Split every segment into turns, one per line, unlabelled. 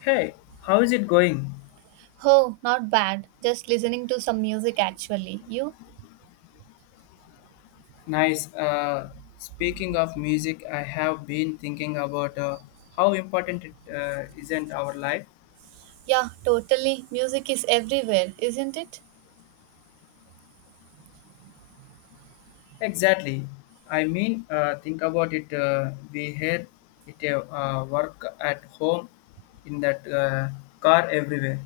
Hey, how is it going?
Oh, not bad. Just listening to some music actually. You?
Nice. Speaking of music, I have been thinking about how important it is in our life.
Yeah, totally. Music is everywhere, isn't it?
Exactly. I mean, think about it. We hear it work at home, in that car everywhere.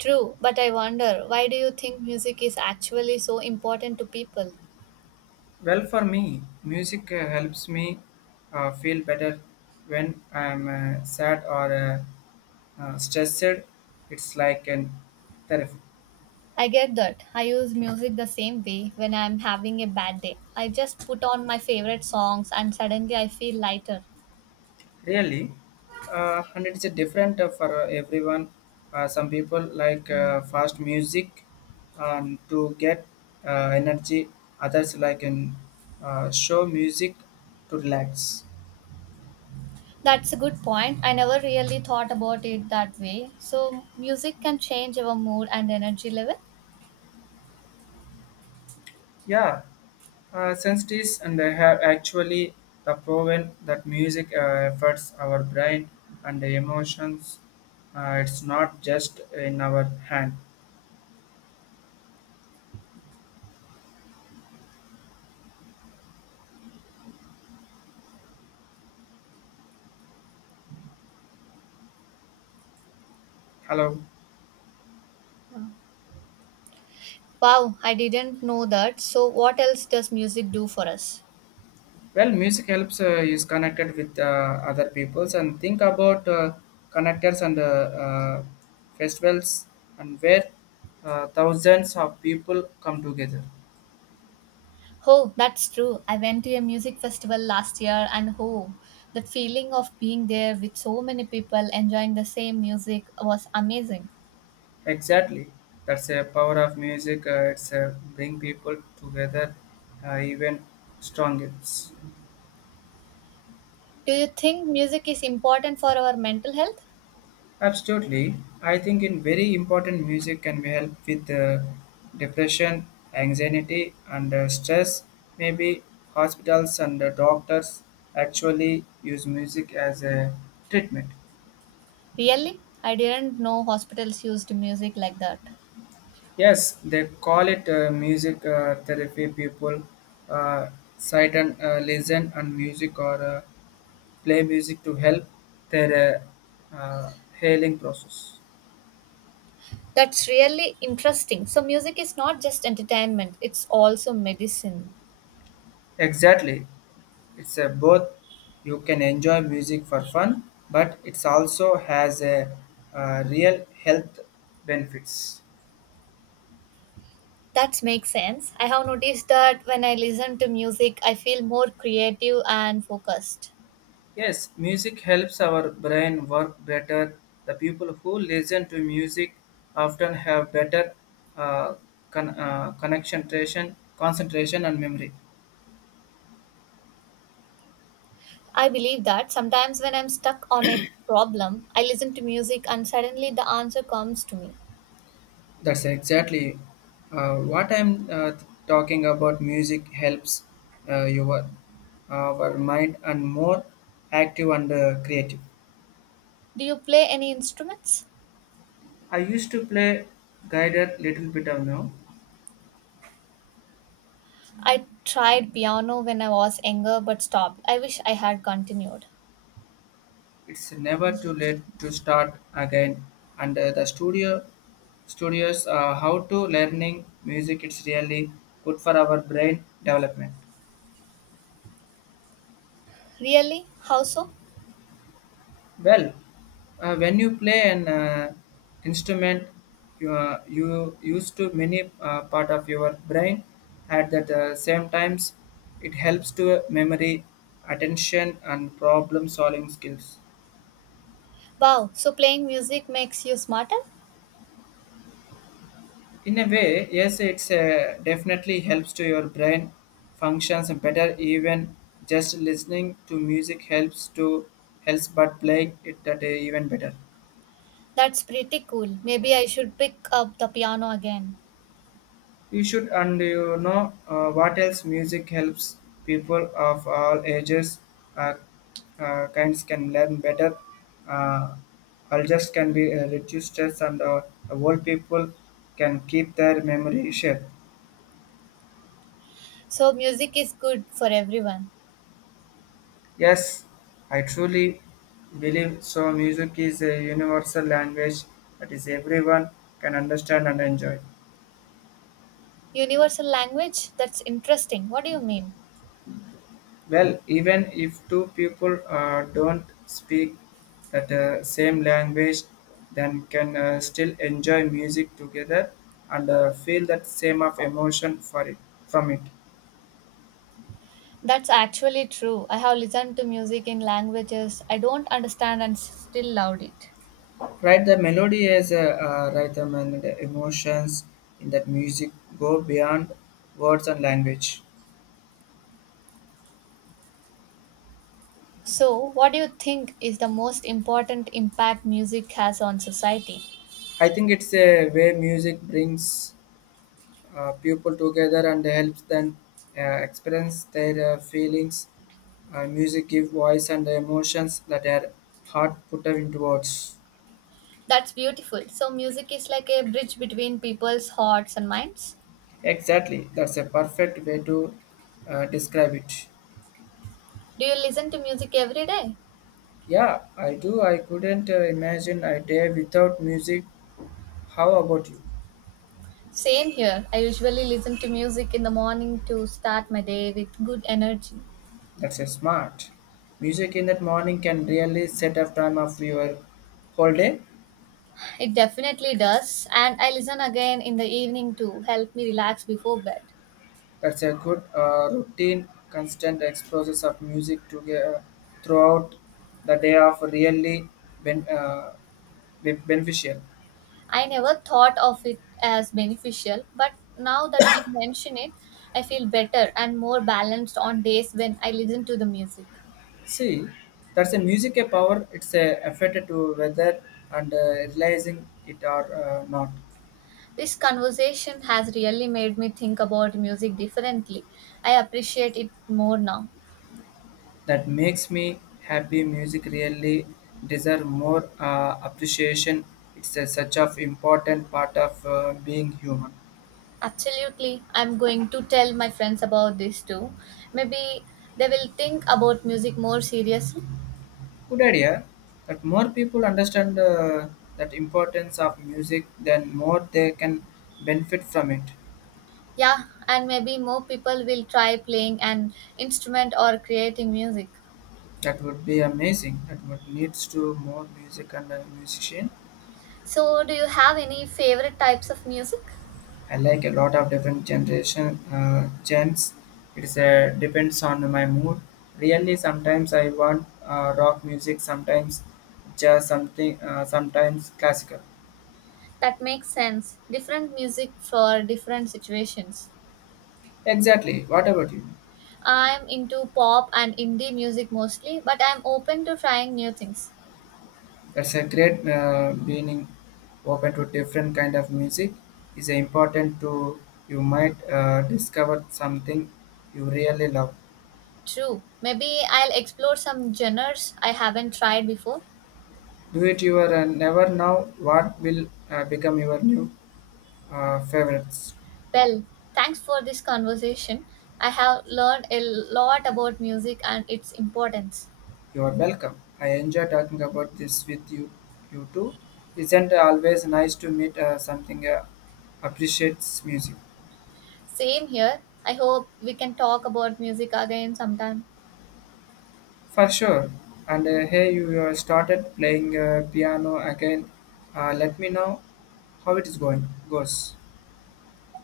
True, but I wonder, why do you think music is actually so important to people?
Well, for me, music helps me feel better when I'm sad or stressed. It's like an therapy.
I get that. I use music the same way when I'm having a bad day. I just put on my favorite songs and suddenly I feel lighter.
Really, and it's a different for everyone. Some people like fast music to get energy. Others like in show music to relax.
That's a good point. I never really thought about it that way. So, music can change our mood and energy level.
Yeah, since this and I have actually the proven that music affects our brain and the emotions. It's not just in our hand. Hello.
Wow. Wow, I didn't know that. So, what else does music do for us?
Well, music helps is connected with other peoples and think about connectors and festivals and where thousands of people come together.
Oh, that's true. I went to a music festival last year, and oh, the feeling of being there with so many people enjoying the same music was amazing.
Exactly, that's the power of music. It's bring people together even strongest.
Do you think music is important for our mental health?
Absolutely. I think in very important music can be help with depression, anxiety, and stress. Maybe hospitals and doctors actually use music as a treatment.
Really? I didn't know hospitals used music like that.
Yes, they call it music therapy. People uh, sit and listen and music or play music to help their uh, uh, healing process.
That's really interesting. So, music is not just entertainment, it's also medicine.
Exactly. It's a both you can enjoy music for fun, but it's also has a real health benefits.
That makes sense. I have noticed that when I listen to music, I feel more creative and focused.
Yes, music helps our brain work better. The people who listen to music often have better uh, concentration and memory.
I believe that sometimes when I'm stuck on a problem, I listen to music and suddenly the answer comes to me.
That's exactly what I'm talking about. Music helps your our mind and more active and creative.
Do you play any instruments?
I used to play guided little bit of now.
I tried piano when I was younger but stopped. I wish I had continued.
It's never too late to start again. And the studios how to learning music it's really good for our brain development.
Really? How so?
Well, when you play an instrument, you used to many part of your brain. At that same times, it helps to memory, attention, and problem solving skills.
Wow, so playing music makes you smarter?
In a way, yes, it's definitely helps to your brain functions better, even just listening to music helps to helps but playing it that even better.
That's pretty cool. Maybe I should pick up the piano again.
You should, and you know what else music helps people of all ages uh, kinds can learn better, uh, all just can be reduced stress and old people can keep their memory sharp.
So, music is good for everyone.
Yes, I truly believe so. Music is a universal language that is everyone can understand and enjoy.
Universal language? That's interesting. What do you mean?
Well, even if two people don't speak that same language, then can still enjoy music together and feel that same of emotion for it from it.
That's actually true. I have listened to music in languages I don't understand and still loved it.
Right, the melody is a rhythm and the emotions in that music go beyond words and language.
So, what do you think is the most important impact music has on society?
I think it's a way music brings people together and helps them experience their feelings. Music gives voice and emotions that are hard put into words.
That's beautiful. So, music is like a bridge between people's hearts and minds.
Exactly, that's a perfect way to describe it.
Do you listen to music every day?
Yeah, I do. I couldn't imagine a day without music. How about you?
Same here. I usually listen to music in the morning to start my day with good energy.
That's a smart. Music in that morning can really set up time of your whole day.
It definitely does, and I listen again in the evening to help me relax before bed.
That's a good routine, constant exposures of music to throughout the day of really ben- uh, beneficial.
I never thought of it as beneficial, but now that you mention it, I feel better and more balanced on days when I listen to the music.
See, that's a music a power. It's a affected to weather and realizing it or not.
This conversation has really made me think about music differently. I appreciate it more now.
That makes me happy. Music really deserve more appreciation. It's a, such of important part of being human.
Absolutely, I'm going to tell my friends about this too. Maybe they will think about music more seriously.
Good idea. That more people understand that importance of music, then more they can benefit from it.
Yeah, and maybe more people will try playing an instrument or creating music.
That would be amazing. That would needs to more music and musician.
So, do you have any favorite types of music?
I like a lot of different generation genres. It is depends on my mood. Really, sometimes I want rock music, sometimes jazz, something, sometimes classical.
That makes sense. Different music for different situations.
Exactly. What about you?
I'm into pop and indie music mostly, but I'm open to trying new things.
That's a great, being open to different kind of music is important to you might discover something you really love.
True. Maybe I'll explore some genres I haven't tried before.
Do it, you are never know what will become your new favorites.
Well, thanks for this conversation. I have learned a lot about music and its importance.
You are welcome. I enjoy talking about this with you too. Isn't always nice to meet something appreciates music.
Same here. I hope we can talk about music again sometime.
For sure. And hey, you started playing piano again. Let me know how it is going. Goes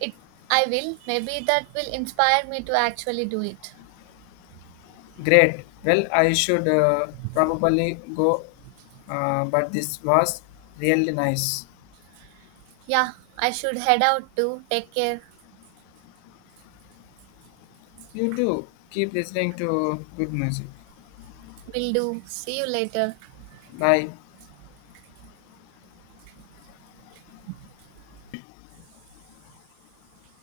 It I will. Maybe that will inspire me to actually do it.
great. Well, I should probably go, but this was really nice.
Yeah, I should head out too. Take care.
You too. Keep listening to good music.
Will do. See you later.
Bye.